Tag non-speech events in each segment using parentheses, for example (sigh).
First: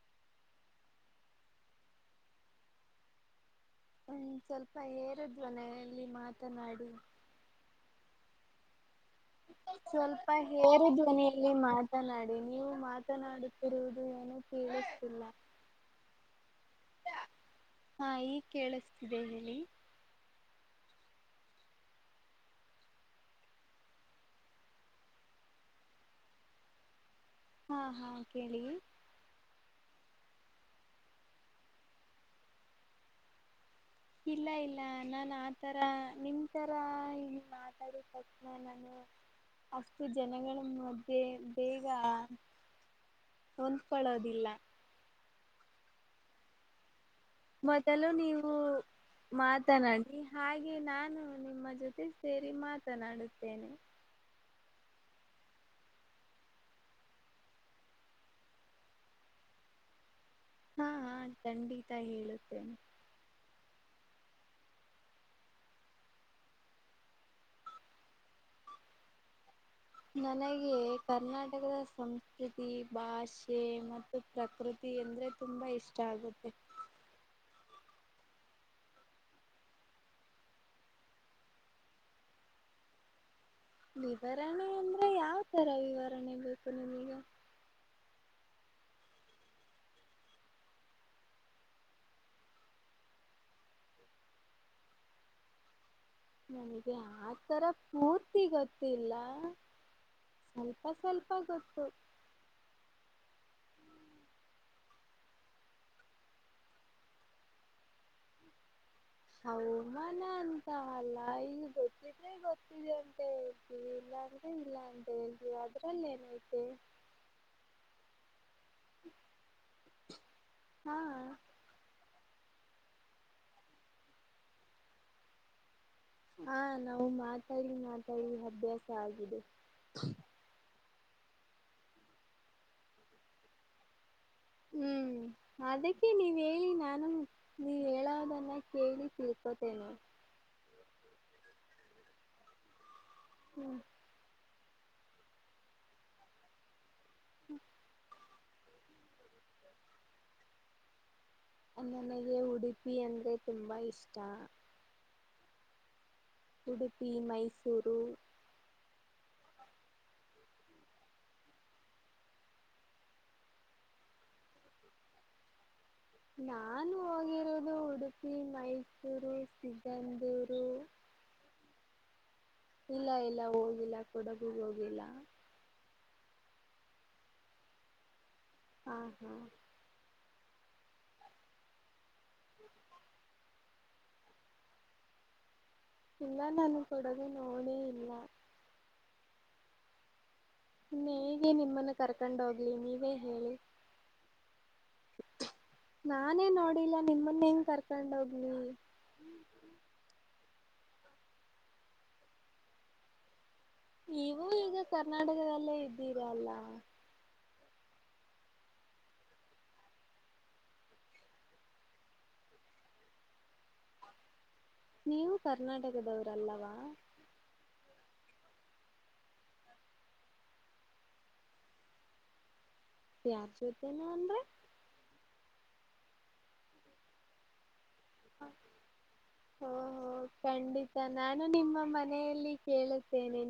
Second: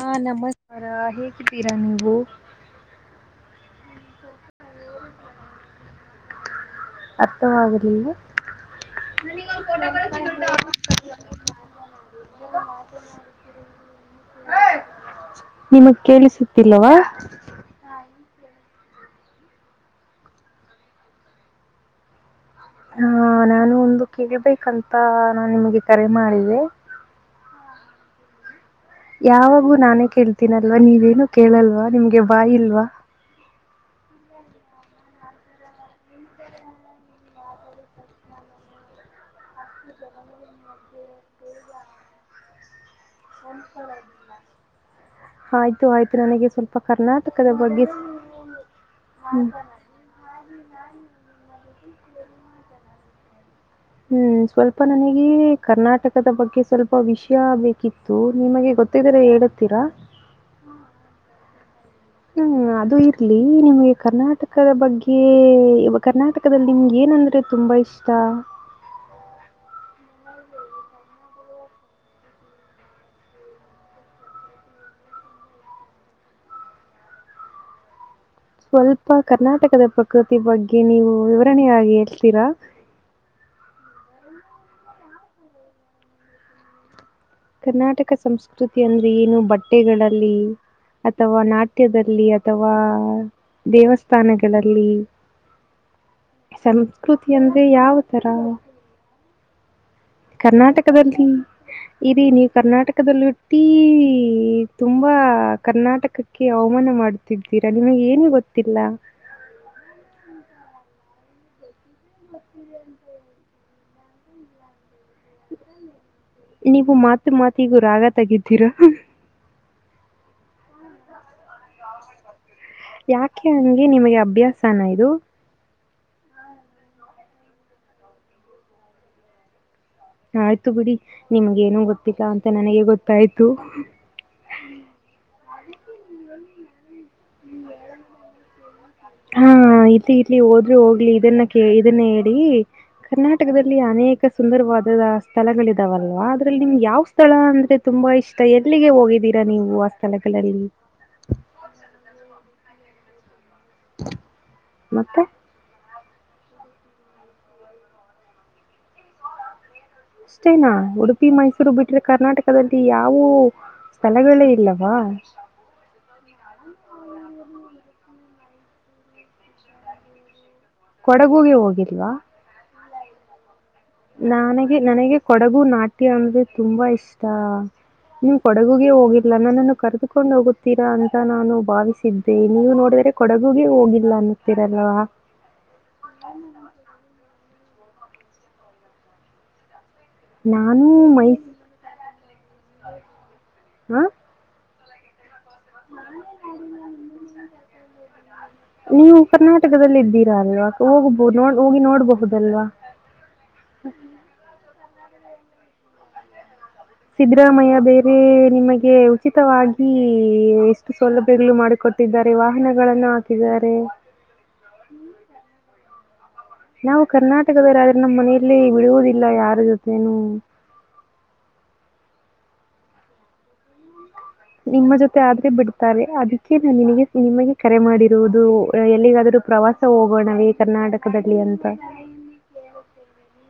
ಹಾ ನಮಸ್ಕಾರ ಹೇಗಿದ್ದೀರಾ ನೀವು ಹ ಸ್ವಲ್ಪ ಏರದ್ವನಲ್ಲಿ ಮಾತನಾಡಿ ಅರ್ಥವಾಗಲಿಲ್ಲ ಸ್ವಲ್ಪ ಹೇರೆ ಧ್ವನಿಯಲ್ಲಿ ಮಾತನಾಡಿ ನೀವು ಮಾತನಾಡುತ್ತಿರುವುದು ಏನೋ ಕೇಳತಿಲ್ಲ ನಿಮಗ್ ಕೇಳಿಸುತ್ತಿಲ್ಲವಾ ಹಾ ಈ ಕೇಳಿಸ ಇದಿ ಹೇಳಿ ಹ ನಾನು ಒಂದು ಕೇಳ್ಬೇಕಂತ ನಾ ನಿಮಗೆ ಕರೆ ಮಾಡಿದ್ದೆ ಹಾ ಹಾ ಕೇಳಿ ಯಾವಾಗೂ ನಾನೇ ಕೇಳ್ತೀನಲ್ವಾ ನೀವೇನು ಕೇಳಲ್ವಾ ನಿಮ್ಗೆ ಬಾಯ ಇಲ್ವಾ ಇಲ್ಲ ಇಲ್ಲ ನಾನ ಆತರ ನಿಮ ತರ ಇನ್ ಮಾತಾಡಿದ ತಕ್ಷಣ ನಾನು ಅಷ್ಟತ ಜನಗಳಣ ಮಧ್ಯೆ ಬೇಗ ಹೊಂದ್ಕೊಳ್ಳೋದಿಲ್ಲ (inaudible) ಆಯ್ತು ಆಯ್ತು ನನಗೆ ಸ್ವಲ್ಪ ಕರ್ನಾ ಮೊದಲು ನೀವು ಹ್ಮ್ ಮಾತನಾಡಿ ಹಾಗೆ ನಾನು ನಿಮ್ಮ ಜೊತೆ ಮೆ ಸೇರಿ ಮಾತನಾಡುತ್ತೇನೆ ಹ್ಮ್ ಸ್ವಲ್ಪ ನನಗೆ ಕರ್ನಾಟಕದ ಬಗ್ಗೆ ಸ್ವಲ್ಪ ವಿಷಯ ಬೇಕಿತ್ತು ನಿಮಗೆ ಗೊತ್ತಿದರ ಹೇಳತೀರಾ ಚಂಡಿ (inaudible) ತ್ತ ಹೇಳುತ್ತೇನೆ ಈ ನಿಮ್ಗೆ ಕರ್ನಾಟಕದ ಬಗ್ಗೆ ಕರ್ನಾಟಕದಲ್ಲಿ ನಿಮ್ಗೆ ಏನಂದ್ರೆ ತುಂಬಾ ಇಷ್ಟ ನನಗೆ ಕರ್ನಾಟಕದ ಸಂಸ್ಕೃತಿ ಭಾಷೆ ಮತ್ತು ಪ್ರಕೃತಿ ಎಂದ್ರೆ ತುಂಬಾ ಇಷ್ಟ ಆಗುತ್ತೆ ಸ್ವಲ್ಪ ಕರ್ನಾಟಕದ ಪ್ರಕೃತಿ ಬಗ್ಗೆ ನೀವು ವಿವರಣೆೆಯಾಗಿ ಹೇಳ್ತೀರಾ ವಿವರಣೆ ಅಂದ್ರೆ ಯಾವ್ ತರ ವಿವರಣೆ ಬೇಕು ನಿಮಗೆ ಕರ್ನಾಟಕ ಸಂಸ್ಕೃತಿ ಅಂದ್ರೆ ಏನು ಬಟ್ಟೆಗಳಲ್ಲಿ ಅಥವಾ ನಾಟ್ಯದಲ್ಲಿ ಅಥವಾ ದೇವಸ್ಥಾನಗಳಲ್ಲಿ ನನಗೆ ಸಂಸ್ಕೃತಿ ಅಂದ್ರೆ ಆತರ ಯಾವ ತರ? ಪೂರ್ತಿ ಗೊತ್ತಿಲ್ಲ ಸ್ವಲ್ಪ ಕರ್ನಾಟಕದಲ್ಲಿ ಸ್ವಲ್ಪ ಗೊತ್ತು ಇರಿ ನೀವು ಕರ್ನಾಟಕದಲೂ (inaudible) ತುಂಬಾ ಕರ್ನಾಟಕಕ್ಕೆ ಅವಮಾನ ಮಾಡುತ್ತಿದ್ದೀರಾ ನಿಮಗೆ ಏನು ಗೊತ್ತಿಲ್ಲ ಹೌ ಮನ ಅಂತ ಅಲ್ಲ ಈ ಗೊತ್ತ ಇದಿದ್ರೆ ಗೊತ್ತಿದೆ ಅಂತ ಹೇತಿ ಇಲ್ಲ ಇಲ್ಲ ಹೇಳ್ತೀವಿ ಅದ್ರಲ್ಲಿ ಏನೈತೆ ನೀವು ಮಾತ್ ಮಾತಿಗೂ ರಾಗ ತಗಿತಿರಾ ಹಾ ಯಾಕೆ ಹಂಗೆ ನಿಮಗೆ ಅಭ್ಯಾಸನ ಇದು ಹಾ ನಾವು ಮಾತಾಡಿ ಮಾತಾಡಿ ಅಭ್ಯಾಸ ಆಗಿದೆ ಆಯ್ತು ಬಿಡಿ ನಿಮ್ಗ ಏನೂ ಗೊತ್ತಿಲ್ಲ ಅಂತ ನನಗೆ ಗೊತ್ತಾಯ್ತು ಹ್ಮ್ ಅದಕ್ಕೆ ನೀವ್ ಹೇಳಿ ನಾನು ನೀವ್ ಹೇಳೋದನ್ನ ಕೇಳಿ ಹಾ ತಿಳ್ಕೋತೇನೆ ಇತಿ ಇತ್ತಲಿ ಹೋದ್ರೂ ಹೋಗ ಇಲ್ಲಿ ಇದನ್ನ ಕೆ ಇದನ್ನ ಹೇಳಿ ಕರ್ನಾಟಕದಲ್ಲಿ ಹ್ಮ್ ಅನೇಕ ಸುಂದರವಾದ ಸ್ಥಳಗಳ ಇದಾವಲ್ವಾ ಅದ್ರಲ್ಲಿ ನಿಮ್ಗ ಯಾವ ಸ್ಥಳ ಅಂದ್ರೆ ತುಂಬಾ ಇಷ್ಟ. ಎಲ್ಲಿಗೆ ಹೋಗಿದ್ದೀರಾ ನೀವು ಆ ಸ್ಥಳಗಳಲ್ಲಿ? (unintelligible) (inaudible) ತುಂಬಾ ಇಷ್ಟ. ಮತ್ತೆ ಉಡುಪಿ ಮೈಸೂರು ಅಷ್ಟೇನಾ ಉಡುಪಿ ಮೈಸೂರು ಬಿಟ್ರೆ ಕರ್ನಾಟಕದಲ್ಲಿ ಯಾವೂ ಸ್ಥಳಗಳೇ ಇಲ್ಲವಾ? ನಾನು ಹೋಗಿ ದ್ದು ಉಡುಪಿ ಮೈಸೂರು ಸಿಗಂದೂರು. ಕೊಡಗುಗೆ ಹೋಗಿಲ್ವಾ ಇಲ್ಲ ಇಲ್ಲ ಹೋಗಿ ನನಗೆ ನನಗೆ ಕೊಡಗು ನಾಟ್ಯ ಅಂದ್ರೆ ತುಂಬಾ ಇಷ್ಟ ನಿ ಕೊಡಗುಗೆ ಹಾ ಹೋಗಿಲ್ಲ ಹಾ ನನ್ನನ್ನು ಕರೆದುಕೊಂಡು ಹೋಗುತ್ತ ತಿರಾ ಅಂತ ನಾನು ಭಾವಿಸಿದ್ದೆ ನೀವು ನೋಡಿದರೆ ಕೊಡಗುಗೆ ಹೋಗಿಲ್ಲ ಅನ್ನುತ್ತೀರಲ್. ಇಲ್ಲ ನಾನು ಕೊಡಗು ನೋಡ್ ನಾನು ಮೈ ಹೇಗೆ ನಿಮ್ಮನ್ನ ಕರ್ಕೊಂಡ್ ಹೋಗ್ಲಿ ನೀವೇ ಹೇಳಿ. ಆ? ನಾನೇ ನೋಡಿಲ್ಲ ನಿಮ್ಮನ್ನ ಹೆಂಗ ಕರ್ಕೊಂಡ ಹೋಗ್ಲಿ? ಹೋಗಬೋ ನ ಹೋಗಿ ನೋಡ್ಬಹುದಲ್ವಾ? ನೀವು ಈಗ (unintelligible) ಕರ್ನಾಟಕದಲ್ಲೇ ಇದ್ದೀರಲ್ಲ. ಸಿದ್ದರಾಮಯ್ಯ ಬೇರೆ ನಿಮಗೆ ಉಚಿತವಾಗಿ ಎಷ್ಟು ಸೌಲಭ್ಯಗಳು ಮಾಡಿಕೊಟ್ಟಿದ್ದಾರೆ ವಾಹನಗಳನ್ನು ಹಾಕಿದ್ದಾರೆ. ನೀವು ಕರ್ ಕರ್ನಾಟಕದವರಲ್ಲ. ನಾವು ಕರ್ನಾಟಕದವರಾದ್ರೆ ನಮ್ಮ ಮನೆಯಲ್ಲಿ ಬಿಡುವುದಿಲ್ಲ ಯಾರ ಜೊತೆನು. ಯಾರ್ ಜೊತೇನು ಅಂದ್ರ ನಿಮ್ಮ ಜೊತೆ ಆದ್ರೆ ಬಿಡ್ತಾರೆ ಅದಕ್ಕೆ ನಾ ನಿನಗೆ ನಿಮಗೆ ಕರೆ ಮಾಡಿ ದು ಎಲ್ಲಿಗಾದ್ರೂ ಪ್ರವಾಸ ಓಹೋ ಹೋಗೋಣವೇ ಖಂಡಿತ ಕರ್ನಾಟಕದಲ್ಲಿ ನಾನು ಅಂತ. ನಿಮ್ಮ ಮನೆಯಲ್ಲಿ ಕೇಳುತ್ತೇನೆ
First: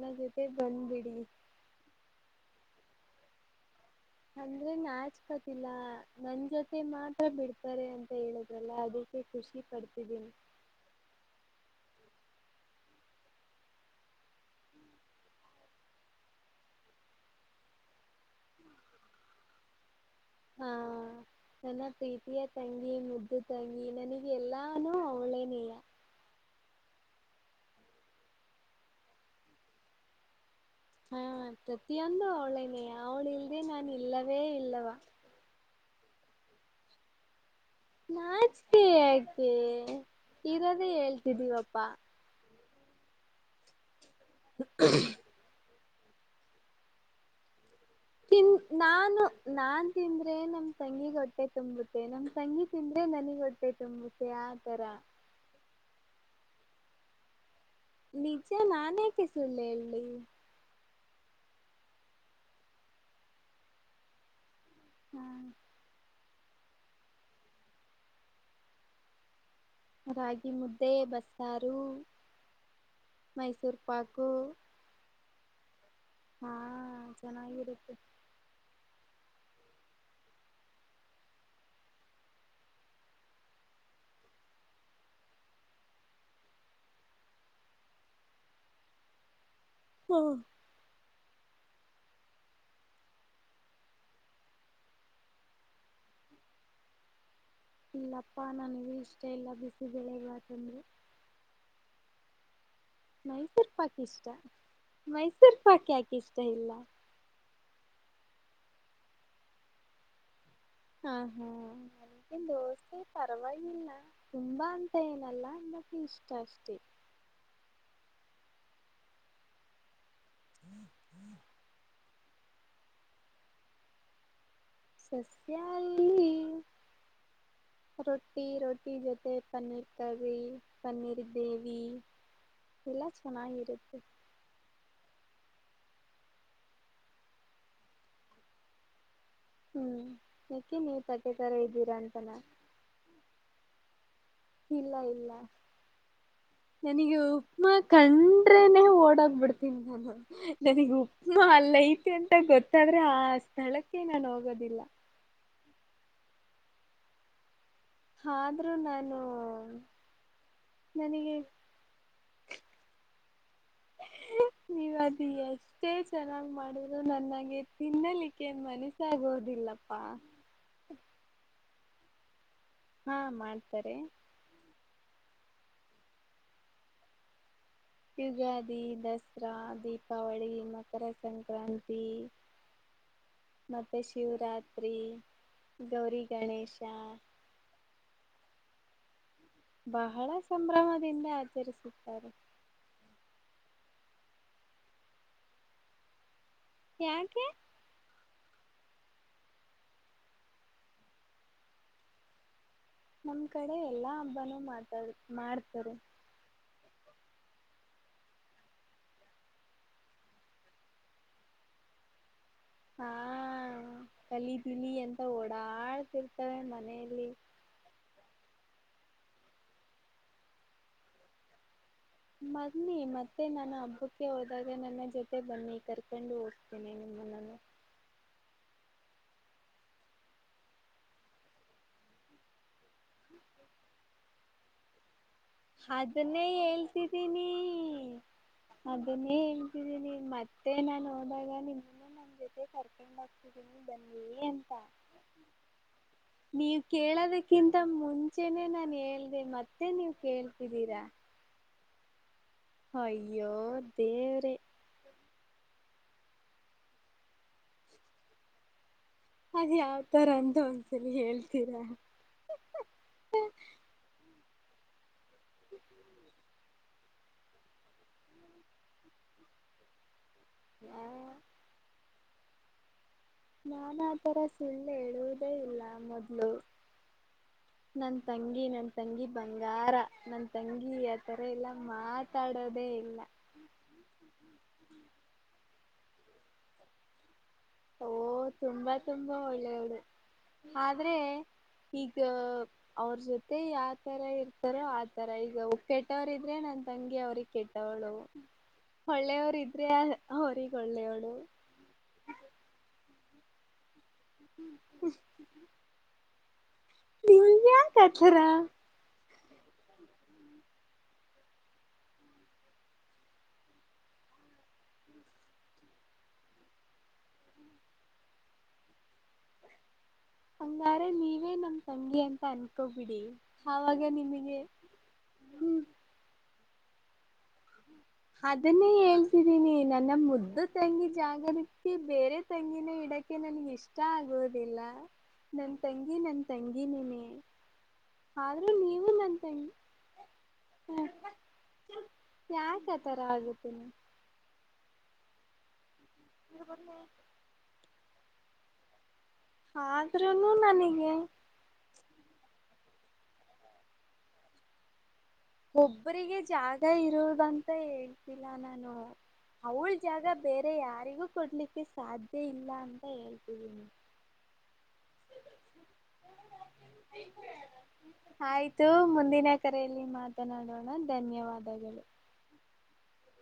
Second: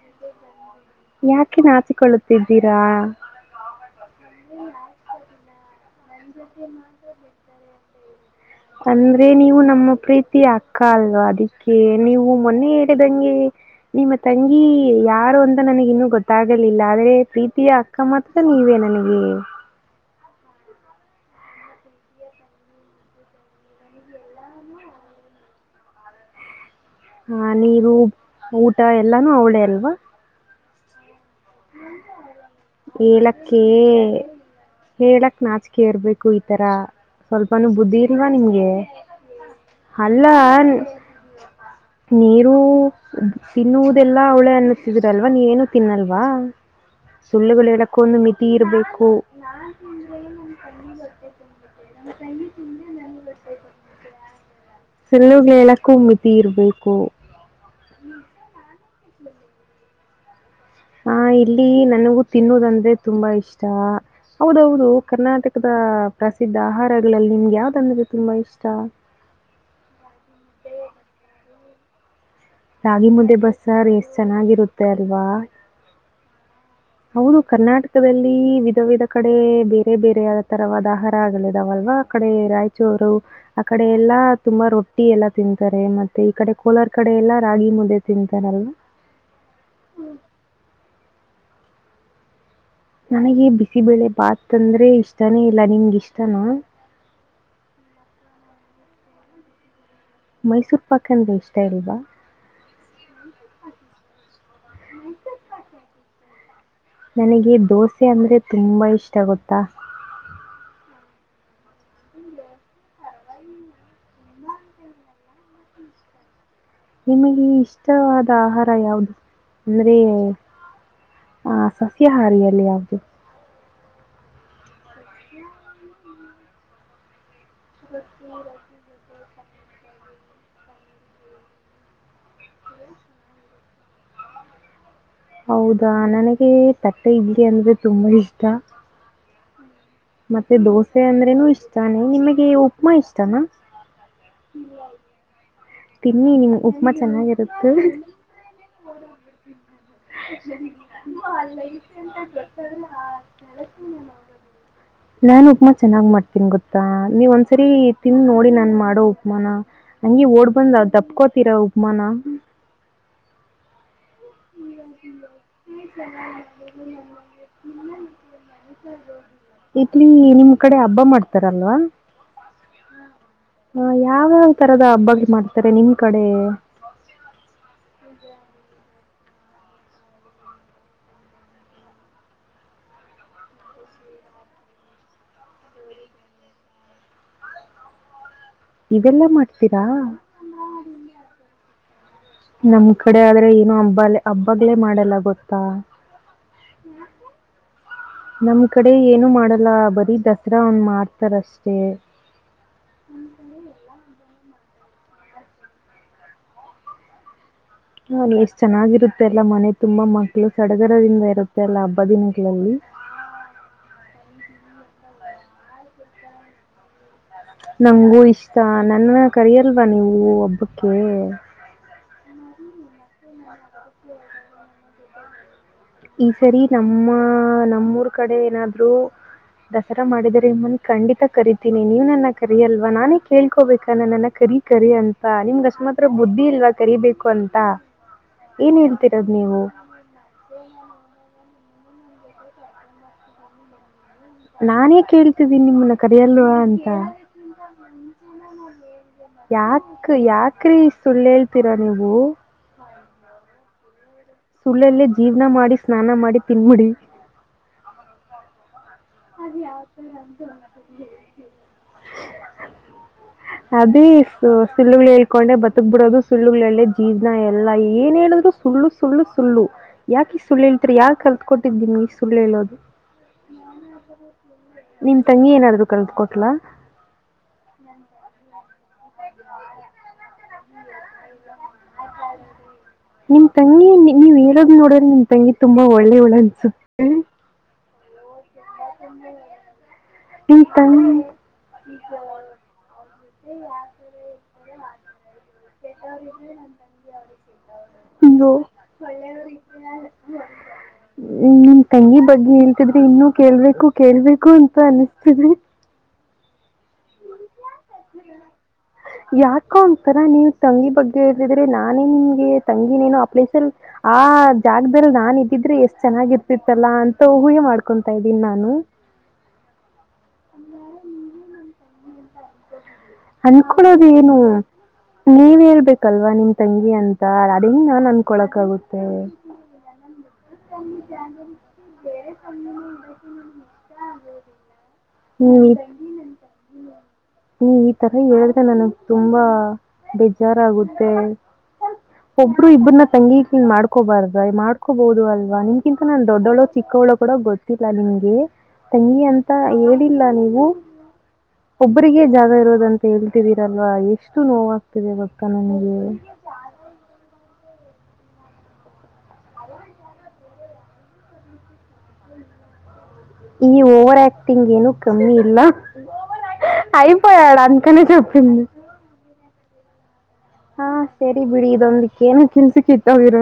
(unintelligible) ಯಾಕೆ ನಾಚಿಕೊಳ್ಳುತ್ತ ತಿದಿದ್ದಿರಾ. ಅಂದ್ರೆ ನಾಚ್ಕತಿಲ್ಲ. ನನ್ ಜೊತೆ ಮಾತ್ರ ಬಿಡ್ತಾರೆ ಅಂತ ಹೇಳುದಲ್ಲ ಅದಕ್ಕೆ ಅಂದ್ರೆ ನೀವು ಖುಷಿ ಪಡ್ತಿದ್ದೀನಿ. ಕೆ ನೀವು ಮೊನ್ನೆ ಹೇಳಿದಂಗೆ ನಿಮ್ಮ ತಂಗಿ ಯಾರು ಅಂತ ನನಗ ಇನ್ನುೂ ಗೊತ್ತಾಗಲಿಲ್ಲ ಆದ್ರೆ ಪ್ರೀತಿಯ ಅಕ್ಕ ಮಾತ್ರ ನೀವೇ ನನಗೆ. ಹಾ ನನ್ನ ಪ್ರೀತಿಯ ತಂಗಿ ಮುದ್ದು ತಂಗಿ ನನಗೆ ಎಲ್ಲಾನು ಅವಳೇನಿಲ್ಲ. ಹಾ ನೀರು ಊಟ ಎಲ್ಲಾನು ಅವಳೇ ಅಲ್ವಾ. ಹಾ ಪ್ರತಿಯೊಂದು ಅವಳೇನೆೇ ಅವಳು ಹೇಳಕ್ಕೆ ಇಲ್ದೆೇ ನಾನು ಇಲ್ಲವೇ ಇಲ್ಲವ. ಹೇಳಕ್ ನಾಚಿಕೆ ಇರಬೇಕು ಈ ತರ ಸ್ವಲ್ಪ ನಾಚಕೆ ಯಾಕೆ ಅಲ್ಲ ಇರೋದೇ ಹೇಳ್ತಿದೀವಪ್ಪಾ. ತಿನ್ನು ದೆಲ್ಲ ಅವಳೆ ಅನ್ನುತ್ತಿದರಲ್ವ ನೀ ಏನು. ತಿನ್ನವ್ಲ. ವಾ ಸುಳ್ಳುಬಲಿ ಹೇಳುಕ್ ತಿನ್ ನಾನು ನಾನ್ ತಿಂದ್ರೆ ನಮ್ ತಂಗೀಗ ಹೊಟ್ಟೆ ತುಂಬುತ್ತೆ ನಮ್ ತಂಗಿ ತಿಂದ್ರೆ ನನಿಗ ಹೊಟ್ಟೆ ತುಂಬುತ್ತೆ. ಮೂಧೆ (inaudible) ಸುಲ್ಲುಗ್ಗಳ ಎಲ್ಲಕ್ಕೂ್ ತೀರ್ಬೇಕು ನಿಜ ನಾನೇ ಸುಳ್ಳ ಹೇಳಿ ಹ ಇಲ್ಲಿ ನನಗೂ ತಿನ್ನೋದಂದ್ರೆ ತುಂಬಾ ಇಷ್ಟ. ಹೌದೌದು ಹಾ ಕರ್ನಾಟಕದ ಪ್ರಸಿದ್ಧ ಆಹಾರಗಳಲ್ಲಿ ನಿಮ್ಗೆ ಯಾವ್ದಂದ್ರೆ ತುಂಬಾ ಇಷ್ಟ. ರಾಗಿ ಮುದ್ದೆ ಬಸ್ಸ್ರಾರ ಹ ರಾಗಿ ಮುದೆ ಬಸ್ಸರ್ ಎಷ್ಟ ಚೆನ್ನಾಗಿರುತ್ತೆ ಅಲ್ವಾ. ಹಾ ಹೌದು ಚೆನ್ನಾಗಿರುತ್ತೆ ಕರ್ನಾಟಕದಲ್ಲಿ ವಿಧ ವಿಧ ಆ ಕಡೆ ಬೇರೆ ಬೇರೆ ತರವಾದ ಆಹಾರ ಆಗ್ಗಳಿದಾವಲ್ವಾ ಆ ಕಡೆ ರಾಯಚೂರು ಆ ಕಡೆ ಎಲ್ಲಾ ತುಂಬಾ ರೊಟ್ಟಿ ಎಲ್ಲಾ ತಿಂತಾರೆ ಮತ್ತೆ ಈ ಕಡೆ ಕೋಲಾರ ಕಡೆ ಎಲ್ಲಾ ರಾಗಿ ಮುದ್ದೆ ತಿಂತಾರಲ್ವಾ. ಹ್ಮ ನನಗೆ ಬಿಸಿಬೇಳೆ ಭಾತ್ಂದ್ರೆ ಇಷ್ಟಾನೇ ಇಲ್ಲ ನಿಮ್ಗೆ ಇಷ್ಟನ. ಇಲ್ಲಪ್ಪಾ ನನಗೆ ಇಷ್ಟೇ ಎಲ್ಲ ಬಿಸಿ. ಮೈಸೂರ್ ಪಾಕ್ ಅಂದ್ರೆ ಇಷ್ಟ ಇಲ್ಲವಾ ಮೈಸೂರು ಪಾಕ್ ಇಷ್ಟ ಮೈಸೂರ್ ಪಾಕ್ ಯಾಕೆ ಇಷ್ಟ ಇಲ್ಲ. ತುಂಬ ಇಷ್ಟ ಗೊತ್ತಾ ಹ ಹಾ ನನ್ಗಿನ್ ದೋಸೆ ಪರವಾಗಿಲ್ಲ ತುಂಬಾ ಅಂತ ಏನಲ್ಲಾ ಮತ್ತೆ ಇಷ್ಟ ಅಷ್ಟೇ ನಿಮಗೆ ಇಷ್ಟವಾದ ಆಹಾರ ಯಾವದು ಅಂದ್ರೆ ಹ ಹಾರಿಯಲ್ಲಿ ಯಾವುದು ಸತ್ಯ ಇಲ್ಲಿ ರೋಟಿ ರೋಟಿ ಜತೆ ಪನ್ನೀರ್ ಕರಿ ಪನ್ನೀರ್ ದೇವಿ ಎಲ್ಲ ಚೆನ್ನಾಗಿರುತ್ತೆ ಹೌದಾ ನನಗೆ ತಟ್ಟೆ ಇಡ್ಲಿ ಅಂದ್ರೆ ತುಂಬಾ ಇಷ್ಟ ಹ್ಮ್ ಮತ್ತೆ ಯಾಕೆ ದೋಸೆ ನೀವ್ ಅಂದ್ರೇನು ತಟ್ಟೆತರ ಇದ್ದೀರಾ ಇಷ್ಟಾನೆ ಅಂತನ ನಿಮಗೆ ಉಪ್ಪಮಾ ಇಷ್ಟಾನ ಇಲ್ಲ ಇಲ್ಲ ತಿನ್ನಿ ನಿಮ್ ಉಪ್ಮಾ ನನಗ ಉಪ್ಮಾ ಚೆನ್ನಾಗಿರುತ್ತೆ ಕಂಡ್ರೆನೆ ಓಡಕ್ ಬಿಡ್ತೀನಿ ನಾನು ನನಗ್ ಉಪ್ಮಾ ಅಲ್ಲಐತಿ ಅಂತ ಗೊತ್ತಾದ್ರೆ ಆ ಸ್ಥಳಕ್ಕೆ ನಾನು ಹೋಗೋದಿಲ್ಲ ನಾನು ಉಪ್ಮಾ ಚೆನ್ನಾಗ್ ಮಾಡ್ತೀನಿ ಗೊತ್ತಾ ನೀವ ಸರಿ ತಿಂದು ನೋಡಿ ನನ್ ಆದ್ರೂ ಮಾಡೋ ನಾನು ಉಪಮಾನ ಹಂಗಿ ಓಡ್ ನಾನ್ ನನಗೆ ದಪ್ಕೊತೀರೋ ಉಪ್ಮಾ ನಾ ನೀವ ಅದು ಎಷ್ಟೇ ಚೆನ್ನಾಗಿ ಮಾಡುದರು ನನ್ನಂಗೆ ತಿನ್ನಲಿಕ್ಕೆ ಏನ್ ಮನಸಗೋದಿಲ್ಲಪ್ಪಾ ಇಡ್ಲಿ ಹ ಯಾವ್ಯಾವ ತರದ ಹಬ್ಬ ಮಾಡ್ತಾರೆ ನಿಮ್ ಕಡೆ ಉಗಾದಿ ತ್ರ ದೀಪಾವಳಿ ಮಕರ ಸಂಕ್ರಾಂತಿ ಮತ್ತೆ ಶಿವರಾತ್ರಿ ಗೌರಿ ಗಣೇಶ ಇದೆಲ್ಲಾ ಮಾಡ್ ಬಹಳ ಸಂಭ್ರಮದಿಂದ ಆಚರಿಸುತ್ತ ಸರಿ ನಮ್ ಕಡೆ ಆದ್ರೆ ಏನ ಹಬ್ಬ ಹಬ್ಬಾಗ್ಲೇ ಮಾಡಲ್ಲ ಗೊತ್ತಾ ಯಾಕೆ ನಮ್ ಕಡೆ ಏನು ಮಾಡಲ್ಲ ಬರೀ ದಸರಾ ಒಂದ ಮಾಡ್ತಾರಷ್ಟೇ ನಮ್ ಕಡೆ ಎಲ್ಲಾ ಹಬ್ಬ ಮಾತಾಡ್ ಮಾಡ್ತಾರೆ ಹಾ ಎಷ್ಟ್ ಚೆನ್ನಾಗಿರುತ್ತೆಲ್ಲ ಮನೆ ತುಂಬಾ ಮಕ್ಳು ಸಡಗರದಿಂದ ಇರುತ್ತೆ ಅಲ್ಲಾ ಹಬ್ಬದಿನ ಹಾ ಕಲಿದ್ದಲಿ ಓಡಾಡ್ತಿರ್ತವೆ ಮನೇಲ್ ನಂಗಂಗು ಇಷ್ಟ ನನ್ನ ಕರಿಯಲ್ವಾ ನೀವು ಹಬ್ಬಕ್ಕೆ ಬನ್ನಿ ಮತ್ತೆ ನಾ ನ ಹಬ್ಬಕ್ಕೆ ಹೋದಾಗೆ ನನ್ನ ಜೊತೆ ಬನ್ನಿ ಈ ಕರ್ಕೊಂಡು ಸರಿ ಹೋಗ್ತೇನೆ ನಮ್ಮ ನಿಮ್ಮನ್ನನು ನಮ್ಮೂರ್ ಕಡೆ ಏನಾದ ದಸರಾ ಮಾಡಿದರೆಮ್ಮನ್ ಖಂಡಿತ ಕರಿತೀನಿ ನೀವ್ ನನ್ನ ಕರಿ ಅಲ್ವಾ ನಾನೇ ಕೇಳ್ಕೋಬೇಕ ನ ನನ್ನ ಕರಿ ಕರಿ ಅಂತ ನಿಮ್ಗೆ ಅಷ್ಟು ಮಾತ್ರ ಅದನ್ನೇ ಬುದ್ಧಿ ಇಲ್ವಾ ಕರಿಬೇಕು ಹೇಳ್ತಿದೀನಿ ಅಂತ ಏನು ಹೇಳ್ತಿರೋದು ಅದನ್ನೇ ನೀವು ಹೇಳ್ತಿದ್ದೀನಿ ಮತ್ತೆ. ಮತ್ತೆ ನಾನು ಹೋದಾಗ ನಿಮ್ಮನ್ನು ನನ್ ಜೊತೆ ಕರ್ಕೊಂಡ್ ಹೋಗ್ತೀನಿ. ನಾನೇ ಕೇಳ್ತಿದ್ದೀನಿ ನಿಮ್ಮಲ್ಲ ಕರೆಯಲ್ವಾ ಅಂತ. ಇದಕ್ಕಿಂತ ಮುಂಚೆನೆ ನಾನು ಹೇಳ್. ಯಾಕ್ ಯಾಕ. ಬರೀ ಸುಳ್ಳ ಹೇಳ್ತಿರ. ಅ ನೀವು ಅಯ್ಯೋ ದೇವ್ರೇ ಸುಳ್ಳಲ್ಲೇ ಜೀವನ ಮಾಡಿ ಸ್ನಾನ ಮಾಡಿ ತಿನ್ಮಿಡಿ ಅದ್ ಯಾವ್ತರ ಅಂತ ಒಂದ್ಸಲಿ ಹೇಳ್ತೀರಾ ಅದೇ ಸುಳ್ಳುಗಳು ಹೇಳ್ಕೊಂಡೆ ಬದಕ್ ಬಿಡೋದು ಸುಳ್ಳುಗಳಲ್ಲೆ ಜೀವನ ಎಲ್ಲ ಏನ್ ಹೇಳಿದ್ರು ಸುಳ್ಳು ಸುಳ್ಳು ಸುಳ್ಳು ಯಾಕೆ ಈಸ್ಟ್ ಸುಳ್ಳ ಹೇಳ್ತೀರಿ ಯಾರ ಕಲ್ತ್ಕೊಟ್ಟಿದ್ದ. ಸುಳ್ಳ ಹೇಳೋದು ನಾನಾ ಆ ತರ ಸುಳ್ಳೆ ನಿಮ್ ಹೇಳುವುದೇ ತಂಗಿ ಇಲ್ಲ ಏನಾದ್ರು ಮೊದ್ಲು ಕಲ್ತ್ಕೊಟ್ಲಾ ನನ್ ತಂಗಿ. ನನ್ ತಂಗಿ ಬಂಗಾರ ನನ್ ತಂಗಿ ಆತರ ಇಲ್ಲ ಮಾತಾಡೋದೇ ನಿಮ ತಂಗಿ ನೀವ್ ಏನಾದ್ರೂ ನೋಡ್ರ ತಂಗಿ ತುಂಬಾ ಒಳ್ಳೆಯವಳು ಅನ್ಸುತ್ತೆ (unintelligible) ತುಂಬಾ ತುಂಬಾ ಒಳ್ಳೆಯವಳು ನಿಮ್ ತಂಗಿ ಆದ್ರೆ ಈಗ ಅವ್ರ ಜೊತೆ ಯಾವತರ ಇರ್ತಾರೋ ಆತರ ಈಗ ಅವ್ರ ಕೆಟ್ಟವರ ಇದ್ರೆ ನನ್ನ ತಂಗಿ ಅವ್ರಿಗೆ ಕೆಟ್ಟವಳು ಅಯ್ಯೋ ಒಳ್ಳೆಯವರ ಇದ್ರೆ ಅವ್ರಗ್ ಒಳ್ಳೆಯವಳು. ಇನ್ನು ಕೇಳ್ಬೇಕು ಕೇಳ್ಬೇಕು ಅಂತ ಅನಿಸ್ತಿದೆ (inaudible) ಕಚರ ಯಾಕೋ ಅಂತರ ನೀವ್ ತಂಗಿ ಬಗ್ಗೆ ಹೇಳೇಳ್ತಿದ್ರೆ ನಾನೇ ನಿಮ್ಗೆ ತಂಗಿನೇನೋ ಆ ಪ್ಲೇಸ್ ಅಲ್ ಆ ಜಾಗದಲ್ಲಿ ನಾನ್ ಇದಿದ್ರೆ ಎಷ್ಟ್ ಚೆನ್ನಾಗಿ ಇರ್ತಿತ್ತಲ್ಲಾ ಅಂತ ಊಹೆ ಮಾಡ್ಕೊತಾ ಇದ್ದೀನ್ ನಾನು. ಹಂಗಾರೆ ನೀವೇ ನಾ ನಂಗೆ ಅಂತ ಅನಿಸ್ತಾ ಅನ್ನಕೊಳುಡ ಏನು ನೀವ್ ಹ್ಮ್ ಹೇಳ್ಬೇಕಲ್ವಾ ನಿಮ್ದ. ತಂಗಿ ಅಂತ ಅದನ್ನ (inaudible) ಅದನ್ನೇ ಹೇಳ್ತಿದೀನಿ ನನ್ನ ಮುದ್ದ. (inaudible) ತಂಗಿ ಜಾಗಕ್ಕೆ ಬೇರೆ ತಂಗಿನ ಇಡಕ್ಕೆ ನನ್ಗೆ ಇಷ್ಟ ಆಗೋುದಿಲ್ಲ ನನ್ ಹ್ಮ್ ತಂಗಿ ನನ್ ತಂಗಿನನೇ ನೀ ಈ ತರ ಹೇಳಿದ್ರೆ ಆದ್ರೂ ನನಗ್ ನೀವು ನನ್ ತುಂಬಾ ತಂಗಿ ಬೇಜಾರಾಗುತ್ತೆ. ಯಾಕ ಥರ ಸಂಗೀತಲ್ ಆಗುತ್ತೀನಿ ಮಾಡ್ಕೋಬಾರ್ದ ಮಾಡ್ಕೋಬಹುದು ಅಲ್ಲ ನೀ ಕಿಂತ ನಾನ್ ದೊಡ್ಡವಳು ಚಿಕ್ಕವಳು ಕಡ ಗೊತ್ತಿಲ್ಲ ನಿಮ್ಗೆ (unintelligible) ಅಂತ ಹೇಳಿಲ್ಲ ಆದ್ರೂನು ನೀವು ನನಗೆ ಒಬ್ಬರಿಗೆ ಜಾಗ ಇರೋದಂತ ಹೇಳ್ತಿದೀರಲ್ವಾ ಎಷ್ಟು ನೋವಾಗ್ತಿದೆ ಗೊತ್ ಒಬ್ಬರಿಗೆ ಜಾಗ ಇರುದಂತ ಮತ್ತ ಹೇಳ್ತಿಲ್ಲ ನಾನು ಅವಳ ಜಾಗ ಬೇರೆ ಯಾರಿಗೂ ಕೊಡ್ಲಿಕ್ಕೆ ಸಾಧ್ಯ ಇಲ್ಲ ಈ ಹೇಳ್ತಿದ್ದೀನಿ ಓವರ್ ಆಕ್ಟಂಗ್ ಏನುೂ ಕಮ್ಮಿ ಇಲ್ಲ ಅಐಪಯಳ ಅಂತಕನಪ್ಪಿನ್ ರೆಯಲ್ಲಿ (inaudible) ಹಾ ಸರಿ ಬಿಡಿ ಇದೊಂದಿಕ್ಕ ಏನ ಕೆಲ್ಸಕ್ (inaudible) ಇತ್ತಾವರ